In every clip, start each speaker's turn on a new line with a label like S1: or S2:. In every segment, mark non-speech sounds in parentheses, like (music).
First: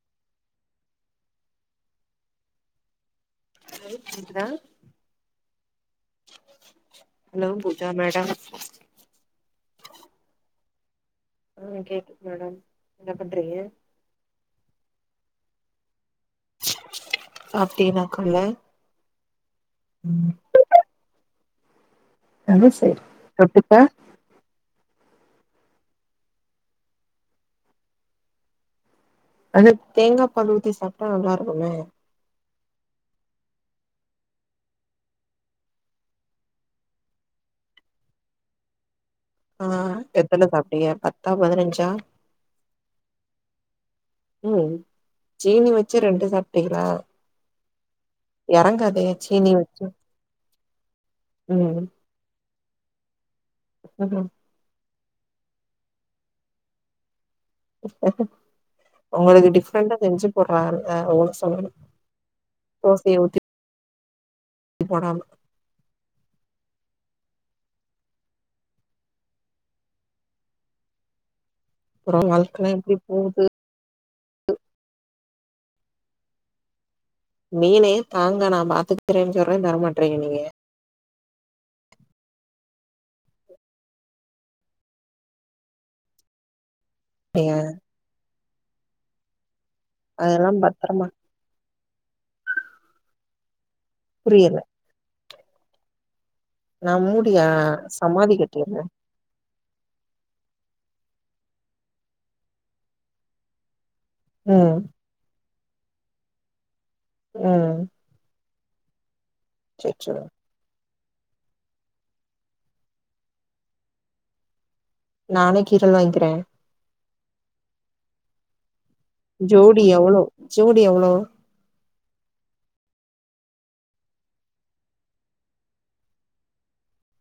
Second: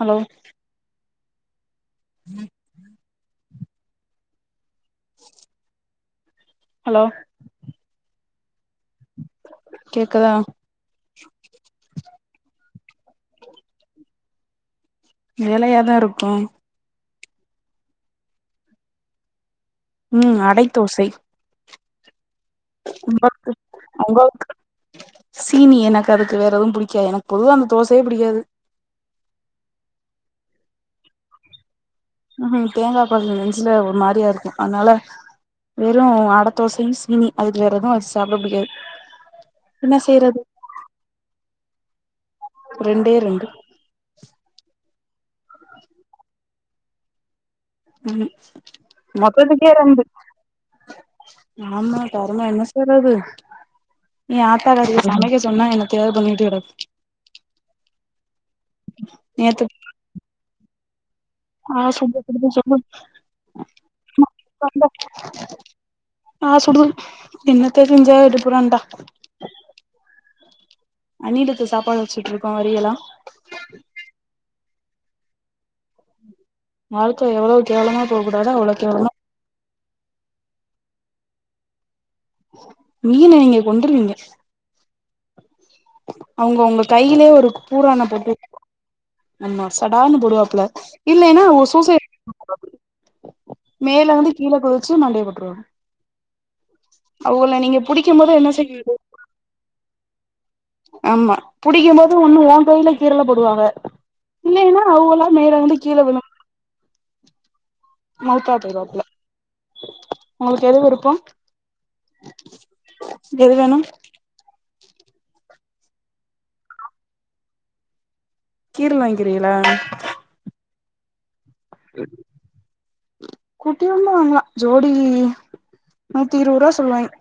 S1: hello
S2: light பிங்க்தா
S1: hello
S2: hello Pooja madam
S1: கேக்குதா
S2: ஆ கேக்குது மேடம் என்ன பண்றீங்க
S1: வேலையாதா இருக்கோ
S2: சாப்டியலாகுள்ள
S1: ம் அடை தோசை
S2: அது செரி
S1: உங்க
S2: தொட்டுக்க
S1: உங்களுக்கு சீனி எனக்கு அதுக்கு வேற எதுவு புடிக்காது எனக்கு பொதுவா அந்த தோசையே புடிக்காது
S2: அனா தேங்காய் பால் ஊத்தி சாப்பிட்டா நல்லா இருகுமே
S1: ம்ஹூம் தேங்காய் பால் நெஞ்சுல ஒரு மாதிரியா இருக்கு அதனால வெறு அடை தோசை சீனி அதுக்கு வேற எதுவு வச்சு சாப்பிட புடிக்காது
S2: ஆ
S1: என்ன செய்யறது
S2: எத்தன சாப்டிங்க பத்தா பதினஞ்சா
S1: ரெண்டே ரெண்டு
S2: உ சீனி வச்சே ரெண்டு சாப்பிட்டிங்கலா
S1: ம்
S2: சீனி
S1: மொத்ததுக்கே
S2: வச்சு
S1: ரெண்டு
S2: ம்
S1: ஆமா கரும என்ன செய்றது
S2: (unintelligible)
S1: எ ஆத்தாகாரிய சமைக்க சொன்னா எனத்தையாது பண்ணிட்டு கெடக்கு
S2: உங்களுக்கு
S1: நேத்து
S2: டிஃப்ரெண்டா செஞ்சு போடுறாங்கல்ல ஓ
S1: ஆ சுடுது
S2: போடாம
S1: (unintelligible) ஆ சுடுது என்னத்த செஞ்ச டிஃபரெண்டா அணிலிக்கு சாப்பா
S2: அப்புறோ வாழ்க்கல எப்டி போகுது
S1: நாள்களையோ
S2: மீனேதாங்க நா பாத்துக்கிறேன்னு சொல்றே தரமாட்டறீங்க நீங்க
S1: மீனை நீங்க கொண்டுருவீங்க அவங்க உங்க கையிலே ஒரு
S2: நீங்க
S1: பூறான பொட்டு ஆமா சடான்னு
S2: அதெல்லா
S1: போடுவாப்ல
S2: பத்திரமா
S1: இல்லைனா சூசைடி மேல இருந்து கீழ
S2: புரியல
S1: குதிச்சு மண்டய போட்ருவா
S2: நா மூடியா
S1: அவங்கள நீங்க புடிக்கும் போது
S2: சமாதி
S1: என்ன
S2: கட்டிறே
S1: செய்யுது ஆமா புடிக்கும் போது ஒன்னு ஓன் கையில கீறல போடுவாங்க
S2: ம்
S1: இல்லைன்னா அவுங்களா மேல இருந்து கீழ விழு
S2: ம்
S1: மௌத்தாப் போயிருவாப்புல
S2: அச்சச்சோ
S1: உங்களுக்கு எது விருப்போ எது வேணு
S2: நானே கீறல் வாங்கிக்கிறே
S1: கீறல் வாங்
S2: ஜோடி எவ்ளோ ஜோடி எவ்ளோ
S1: குட்டி வேணா வாங்கலா ஜோடி நூத்தி இருவது ரூபா சொல்லுவாய்ங்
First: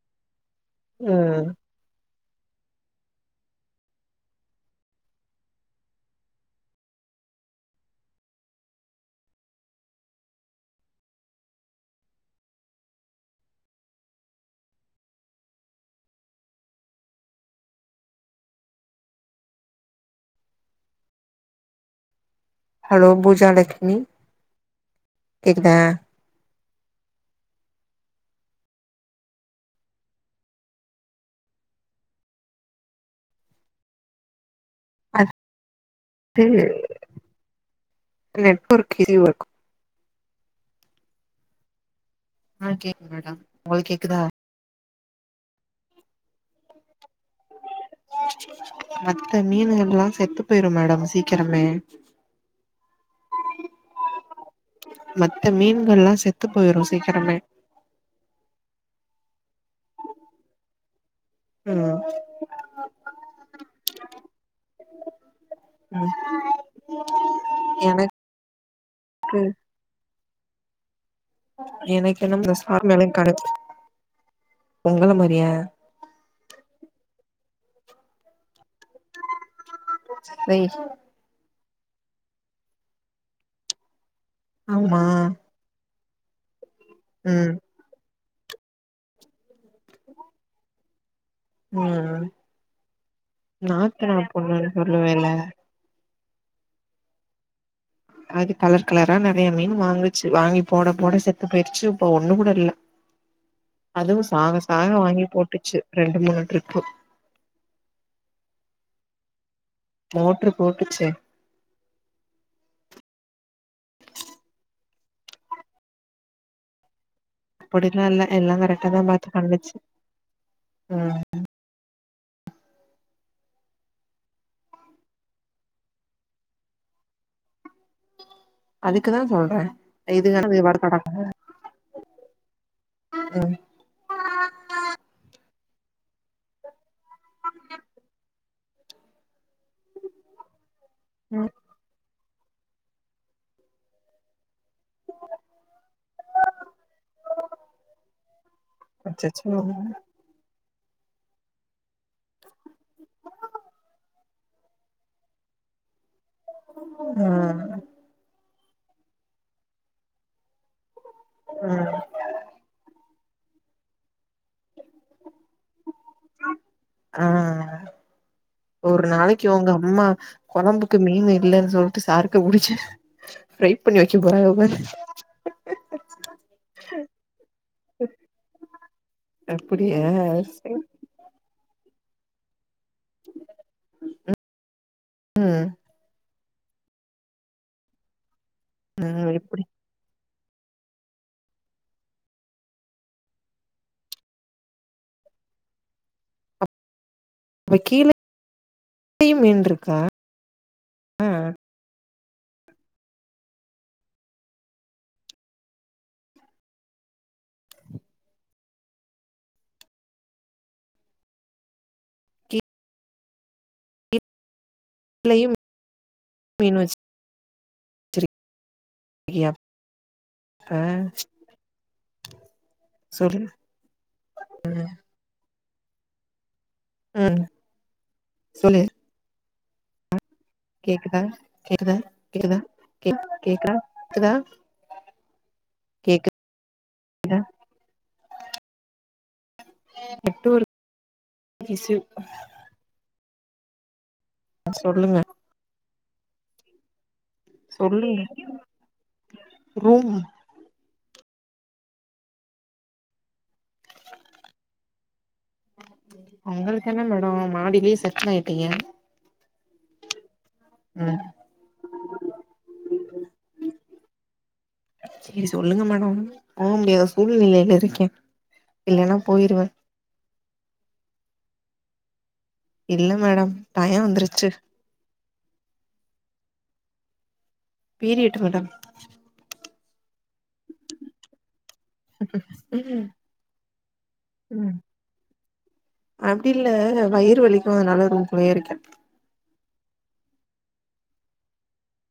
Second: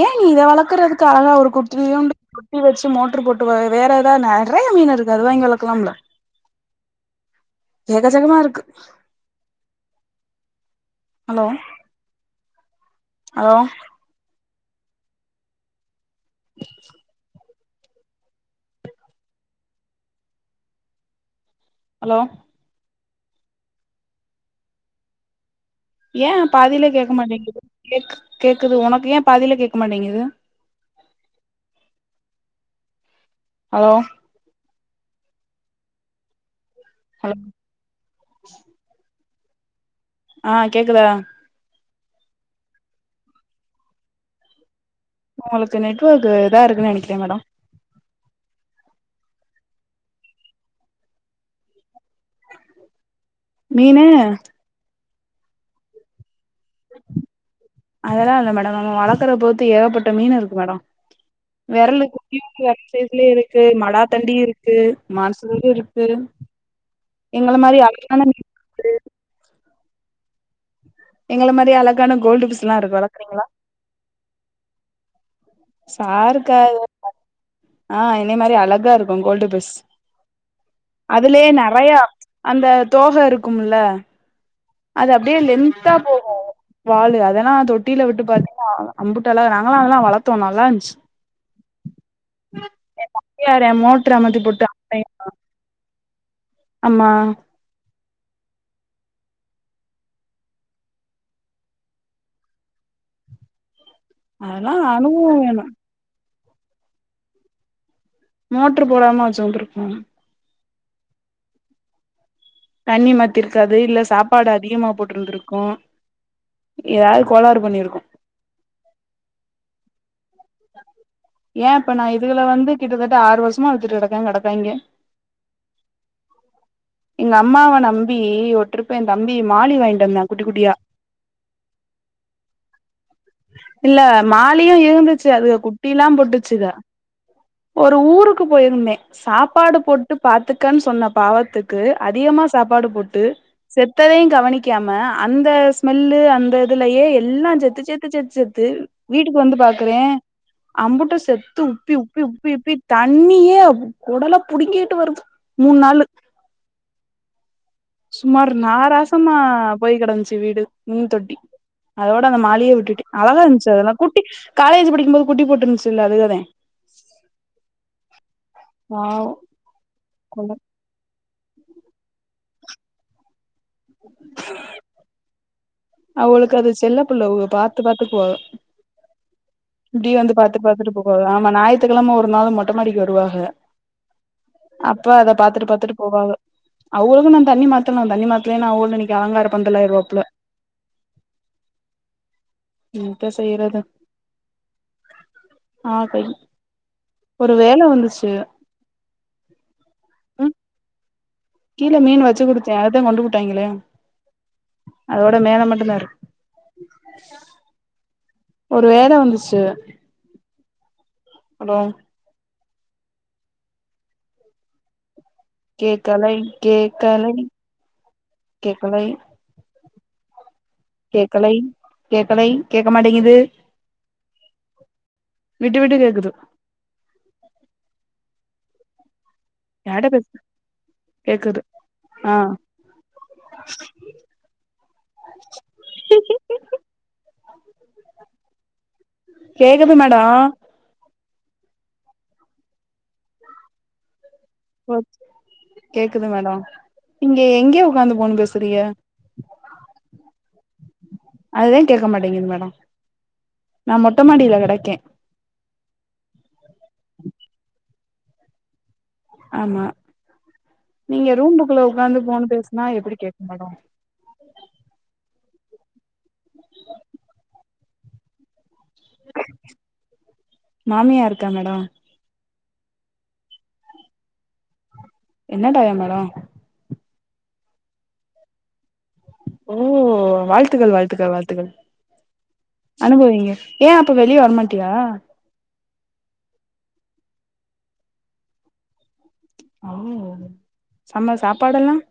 S1: ஏ நீ இத வளர்க்குறக்கு அழகா
S2: ம்
S1: ஒரு கு ட்டியூண்ட்டு ட்டி வச்சு மோட்டரு போட்டு வே வேற ஏதாவ நெறைய மீன் இருக்கு அது வாங்க வளக்கலாமில்ல எக்கச்சக்கமா இருக்கு hello hello hello
S2: hello Poojalakshmi கேக்குதா
S1: ஏ பாதியில் கேட்க மாட்டேங்குது கேக் கேட்குது உனக்கு ஏ பாதியில கேட்க மாட்டேங்குது ஹலோ
S2: அ (unintelligible)
S1: ஹலோ
S2: நெட் ஒர்க் இதுவருக்கு
S1: ஆ கேக்குதா
S2: ஆ கேக்குது மேடம் உங்களுக்கு கேக்குதா
S1: உங்களுக்கு நெட்ஒர்க் இத இருக்குன்னு நெனைக்கிறே மேடம்
S2: மத்த மீன்கள்ல்லாம் செத்து போயிரும் மேடம் சீக்கிரமே
S1: மீனு
S2: மத்த மீன்கள் எல்லா செத்து போயிரும் சீக்கிரமே
S1: அதெல்லா இல்ல மேடம் நம்ம வளர்க்குற பொறுத்து ஏகப்பட்ட மீன் இருக்கு மேடம்
S2: உம்
S1: வீட்ல வச்சதுலயே இருக்கு மலா தண்டி இருக்கு மான்சலும் இருக்கு
S2: ம்
S1: எங்கள மாரி அடக்கான
S2: எனக்கு
S1: எங்கள மாரி அழகான
S2: எனக்கு என்ன
S1: கோல்டு ஃபிஷ்லா இருக்கு
S2: இந்த (inaudible) கட
S1: வளக்கறீங்களா
S2: உங்கள மாறியா
S1: சாருக்கா ஆ இதே மாதிரி அழக இருக்கு கோல்டு வீஸ்
S2: வை
S1: அதுலயே நெறைய அந்த தோகை இருக்கும்ல
S2: ஆமா
S1: அது அப்டியே லென்தா போகும் வாலு
S2: ம்
S1: அதெல்லாம் தொட்டு டியில விட்டு பாத்தீங்கான அம்புட்ட அழகா நாங்க அதொலாம் வளர்த்தோம் நல்லா இருந்துச்சு
S2: உம்
S1: யாரு மோட்டர்
S2: நாத்தனார்
S1: அமத்தி போட்டு
S2: பொண்ணுன்னு சொல்லுவேன்ல
S1: ஆமா
S2: அது கலர் கலரா நெறைய மீன் வாங்குச்சு வாங்கி போட போட செத்து போயிடுச்சு இப்ப ஒண்ணு கூட இல்ல அதுவும் சாக
S1: அதெல்லா
S2: சாக வாங்கி
S1: அனுபவோ வேணு
S2: போட்டுச்சு ரெண்டு மூணு ட்ரிப்பு
S1: மோட்ரு போடாமல் வச்சு வந்திருக்கு
S2: மோட்ரு போட்டுச்சே
S1: தண்ணி மாத்திருக்காது இல்ல சாப்பாடு அதிகமா போட்ருந்திருக்கு ஏதாவது கோளாரு பன்னி
S2: அப்டிலா இல்ல எல்லா கரக்டா தா மாத்தி ப பண்ணிச்சு உம்
S1: ஏ இப்ப நா இதுகல வந்து கிட்டத்தட்ட ஆறு வருஷமா வித்துட்டுக்கிடக்கே கெடைக்காங்க எங்க அம்மாவ நம்பி ஒ
S2: அதுக்குதா சொல்றே இது வந்து ஒர்க்கவுட் ஆகும்ல உம்
S1: இல்ல மாலியும் இருந்துச்சு அது குட்டி எல்லா போட்டுச்சுக ஒரு ஊருக்கு போயிருந்தே சாப்பாடு போட்டு பாத்துக்கன்னு சொன்ன
S2: ம்
S1: பாவத்துக் கு அதிகமா சாப்பாடு போட்டு செத்ததையும் கவனிக்காம அந்த ஸ்மெல்லு அந்த இதுலயே எல்லா செத்து செத்து செத்து செத்து செத்து வீட்டுக்கு
S2: அச்சச்சோ
S1: வந்து பாக்குறே அம்புட்டு செத்து உப்பி உப்பி உப்பி உப்பி தண்ணியே குடலை புடுங்கிட்டு வருது மூணு நாளு
S2: உம்
S1: சுமார் நாராசமா போய் கெடந்துச்சு வீடு மீன் தொட்டி
S2: அ
S1: அதோட அந்த மாலியை விட்டுட்டு அழகா இருந்துச்சு அதல்ல குட்டி காலேஜ் படிக்கும் போது குட்டி போட்டிருந்துச்சுல அதுக தா
S2: ஆ ஒரு
S1: பாவோ
S2: நாளைக்கு உங்க அம்மா கொழம்பு இப்ப மீன் இல்லைன்னு சொல்லிட்டு சாருக்கு உரிச்சு ஃப்ரை பண்ணி வைக்கப் போறாங்க பாரு
S1: அவுகளுக்கு அது செல்ல பிள்ள அவுக பாத்து பாத்துக்குவாக
S2: அப்படியா
S1: இப்டியே வந்து பாத்துட்டு
S2: சரி
S1: பாத்துட்டு போ ஆமா ஞாயித்துக்கிழம ஒரு நாள் மொட்ட மாடிக்கு வருவாக அப்ப அத
S2: ம்
S1: பாத்துட்டு பாத்துட்டு போவாக அவங்களுக்கும் நான் தண்ணி மாத்தணும் தண்ணி மாத்தலேனா அவுகளும்
S2: ம்
S1: அலங்கார
S2: எப்படி
S1: பந்தல்லாய்ருவாப்ல என்ட செய்றது ஆ கை ஒரு வேல வந்துச்சு
S2: டீயும் வேண்டுருக்கா
S1: ம்
S2: அ
S1: கீழ மீனு வச்சு குடுத்தேன் அதத்தான் கொன்டு புட்டாய்ங்களே அதோட மேல மட்டும் தாருக் ஒரு வேல வந்துச்சு ஹலோ
S2: லையும்
S1: கேக்கலை கேக்கலை
S2: வச்சிருக்கியா
S1: கேக்கலை
S2: அப்ப
S1: கேக்கலை கேக்கலை கேக்க மாட்டேங்குது
S2: உ (unintelligible)
S1: விட்டு விட்டு கேக்குது
S2: ஆ சொல்லு
S1: யார்ட்ட பேஸ்
S2: கேக்குதா கேக்குதா
S1: ஆ
S2: கேக்குதா கே கேக்குதா க்குதா கேக்கு
S1: கேக்குது மேடோ
S2: (unintelligible) சொல்லுங்க
S1: கேக்குதா மேடம் நீங்க எங்கே உக்காந்து போன் பேசுறீக
S2: ரூமு
S1: அதுவே கேக்க மாட்டேங்குது மேடம் நான் மொட்ட மாடியில கெடக்கேன்
S2: உங்களுக்கு என்ன மேடம் மாடியிலயே செட்லாகிட்டீங்க
S1: ஆமா
S2: ம்
S1: நீங்க ரூம்புக்குள்ள உக்காந்து போன் பேஸ்னா எப்டி கேக்கும் மேடம்
S2: சேரி சொல்லுங்க மேடம் போக முடியாத சூழ்நிலையில இருக்கேன் இல்லன்னா போயிருவேன்
S1: மாமியா இருக்கா மேடம்
S2: இல்ல மேடம் டையம் வந்துருச்சு
S1: என்ன டைய மேடம்
S2: பீரியட்டு மேடம்
S1: ஓ வாழ்த்துகள் வாழ்த்துக்கள் வாழ்த்துக்கள்
S2: ம்
S1: அனுபவீங்க ஏன் அப்ப வெளிய
S2: ம்
S1: வரமாட்டியா
S2: அப்டி இல்ல வயிறு வலிக்கும் அதனால ரூம்குள்ளயே இருக்கேன்
S1: ஐயய்யோ செம சாப்பாடெல்லாம்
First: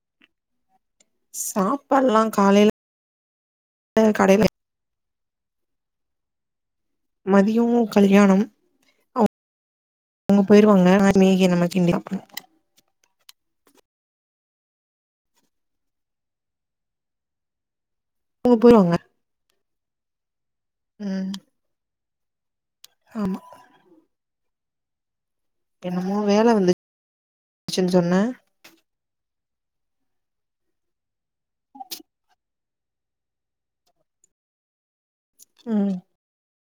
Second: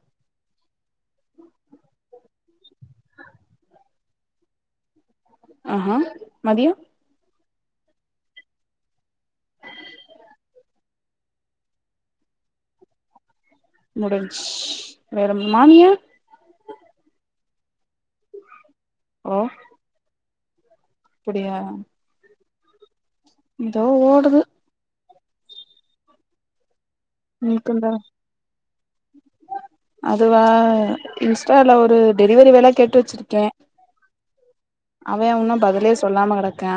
S2: சாப்பாட்லாம் காலையில கடைல
S1: ஆக மதியம்
S2: மதியம் கல்யாணம் ஒ அவங்க போயிருவாங்க நா மேகி அந்தமாரி கிண்டிக்கனும்
S1: முடிஞ்சு வேற மாம்மியா
S2: போ போயிருவாங்க
S1: ஓ
S2: ம்
S1: அப்புடியா
S2: ஆமா
S1: எதோ ஓடுது
S2: இப்ப மூணு வேல வந்துச்
S1: எனக்குந்தான்
S2: (unintelligible)
S1: அதுவா இன்ஸ்டால ஒரு டெலிவரி வேல கேட்டு வச்சிருக்கே அவே உன்னு பதிலே
S2: ம்
S1: சொல்லாம கெடக்யா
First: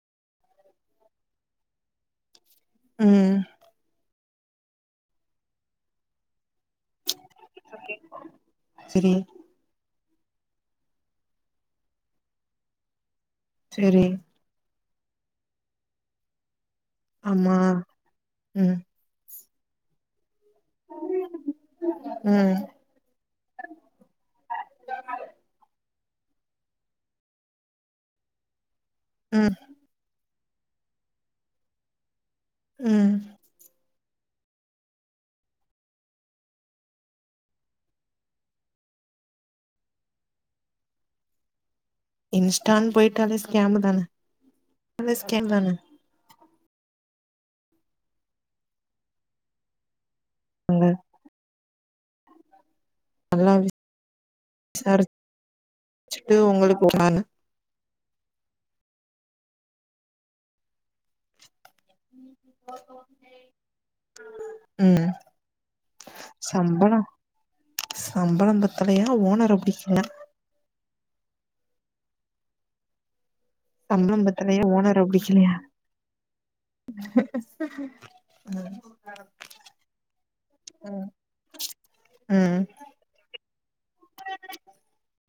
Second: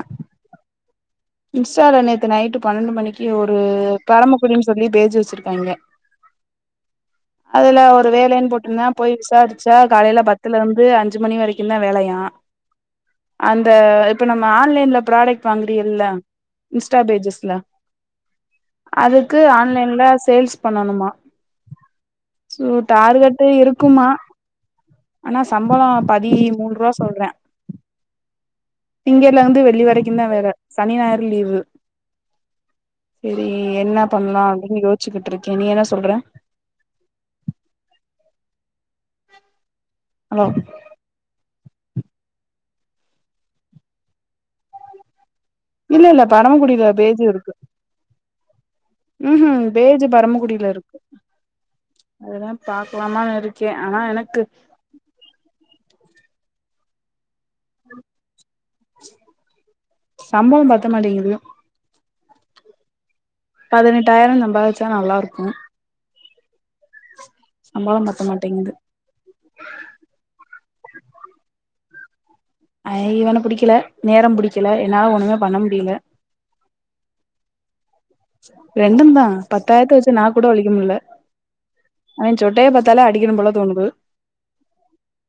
S1: இன்ஸ்டால நேத்து நைட்டு பன்னண்டு மணிக்கு
S2: ம்
S1: ஒரூ பரமக்குடின்னு சொல்லி பேஜி வச்சிருக்காங்க அதுல ஒரு வேலன்னு போட்ருந்தா போய்
S2: செரி
S1: விசாரிச் சா காலைல பத்துலருந்து அஞ்சு மணி வரைக்குந் தா வேலயா அந்த
S2: செரி
S1: இப்ப நம் ஆன்லைன்ல ப்ராடக்ட் வாங்குரீயில்ல இன்ஸ்டா பேஜஸ்ல
S2: ஆமா ம்
S1: அதுக்கு ஆன்லைன்ல சேல்ஸ் பண்ணனுமா
S2: ம்
S1: சுத் டார்கெட் இருக்குமா ஆனா சம்பளோ பதீ மூன்ருவா சொல்றா திங்கல்ல
S2: ம்
S1: இருந்து வெள்ளி வரைக்கு தா வேல சனி ஞாயுறு லீவு
S2: ம்
S1: செரி என்ன பண்லா அப்டினு யோசிச்சுக்கிட்ருக்கே நீ என்ன சொல்ற அலோ
S2: இன்ஸ்டான் போயிட்டால ஸ்கேம் தானே எல்லாமே ஸ்கேம் தானே
S1: இல்ல இல்ல பரம குடியுல பேஜு இருக்கு ம் பேஜ் பரம குடில்
S2: அங்க
S1: லருக்கு அதுதா பாக்லாமானுருக்கே ஆனா எனக்கு
S2: சருச் (unintelligible) சுட்டு உங்களுக்கு ஒரு அன்
S1: சம்பளோ பத்த மாட்டேங்குது
S2: நோ நோ நை
S1: பதினெட்டாயிரோ சம்பாதிச்சா நல்லா இருக்கு
S2: சம்பளோ
S1: பத்த
S2: சம்பளம்
S1: மாட்டேங்குது
S2: பத்தலையா ஓனர புடிக்கலயா
S1: ஐ இவன புடிக்கல
S2: சம்பளம்
S1: நேரம்
S2: பத்தலையா
S1: புடிக்கல
S2: ஓனர
S1: என்னால ஒன்னுமே
S2: புடிக்கலையா
S1: பண்ண முடியல
S2: (unintelligible)
S1: ரெண்டுந்தா பத்தாயிரத்த வச்சு நாக்கூட வலிக்க முடியல
S2: ம்
S1: அவே
S2: ம்
S1: சொட்டைய பாத்தாலே அடிக்கணு போல தோணுது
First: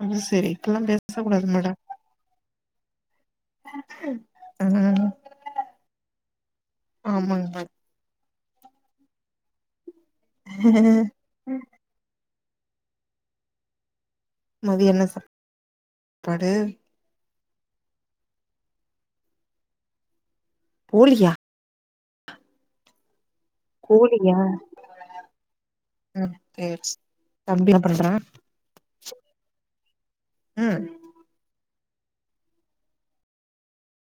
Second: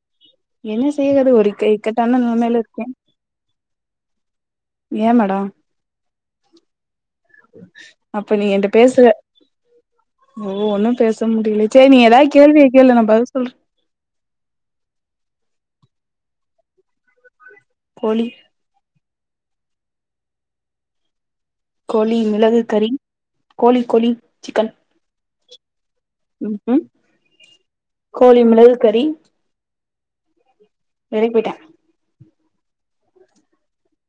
S2: அது சரி இப்பல்லா
S1: என்ன செய்யுறது
S2: பேசக்கூடாது
S1: ஒரு இக்க இக்கட்டானா நிலமைல இருக்கே
S2: ஆ
S1: ஏ மேடம்
S2: ஆமாங்மேம்
S1: அப்போ நீ என்ட பேசுவ ஓ ஒன்னு
S2: மேடம்
S1: பேச முடில செரி நீ ஏதாவு து கேள்வி கேளு நா பதில் சொல்றே
S2: மதியோ என்ன சாப் (unintelligible) பாடு
S1: போளி
S2: போளியா
S1: கோளி மிளகு கறி கோளி கோளி
S2: கோழியா
S1: சிக்கன்
S2: ம்
S1: ம்ஹும்
S2: ச்சேரி சேர் தம்பி என்ன பண்றா
S1: கோழி மிளகு கறி
S2: ம்
S1: வெளிப்போயிட்டே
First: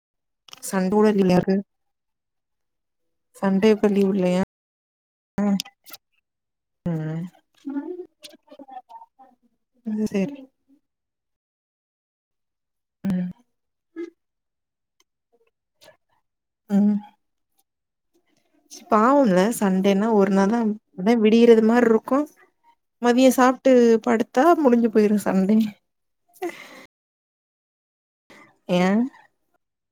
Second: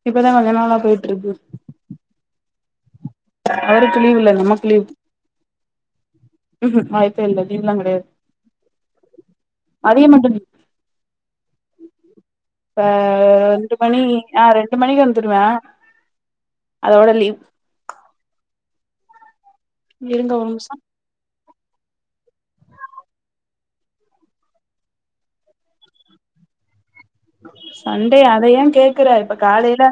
S1: இப்பதா கொஞ்ச நாளா
S2: சண்டே கூட
S1: பேயிட்ருக்கு
S2: சண்டயப்ப
S1: அவருக்கு
S2: லீவ்
S1: இல்ல
S2: உள்ளையா
S1: நமக்கு லீவ்
S2: (unintelligible) ம்
S1: வாய்ப்பே இல்ல லீவுலா கெடையாது
S2: அது
S1: மதியோ மட்டுந்
S2: சரி
S1: ப்ப ரெண்டு மணி ஆ ரெண்டு மணிக்கு வந்துருவே அதோட லீவ்
S2: பாவும்ல சண்டேனா ஒரு
S1: இருங்க
S2: நாள் தா
S1: நிமிஷோ
S2: (unintelligible) விடியறது மாரி ருக்கு மதியோ சாப்ட்டு படுத்தா முடிஞ்சு போய்ரு சண்டே
S1: சண்டே அத ஏ கேக்குற இப்ப காலைல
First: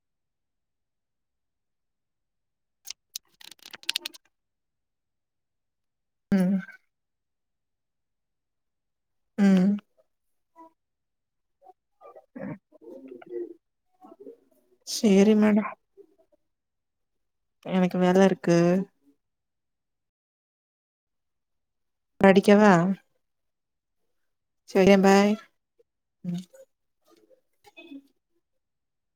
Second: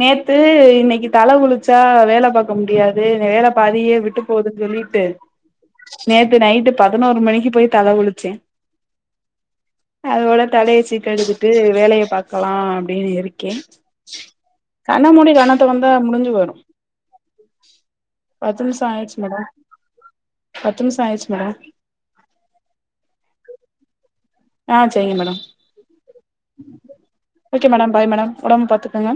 S1: நேத்து இன்னிக்கு தல குளிச்சா வேல பாக்க முடியாது வேல பாதியே விட்டுப் போதுன் சொல்லிட்டு நேத்து
S2: ம்
S1: நைட்டு பதினோரு மணிக்கு போய் தல குளிச்சே
S2: ம்
S1: அதோட தலைய சிக் கெடுகு து வேலைய பாக்கலா அப்டின்னு இருக்கே கண்ணமூடி
S2: சேரி
S1: கண்ணத்
S2: மேடம்
S1: தொறந் ந்த முடிஞ்சு வரும்
S2: எனக்கு வேல இருக்கு
S1: என்னாயிச்சு மேடம் பத்து நிமுசம் ஆயிச்சு மேடோ
S2: அடிக்கவா
S1: ஆ சரிங்க madam
S2: bye
S1: okay madam bye madam உடம்ப பாத்துக்குங்க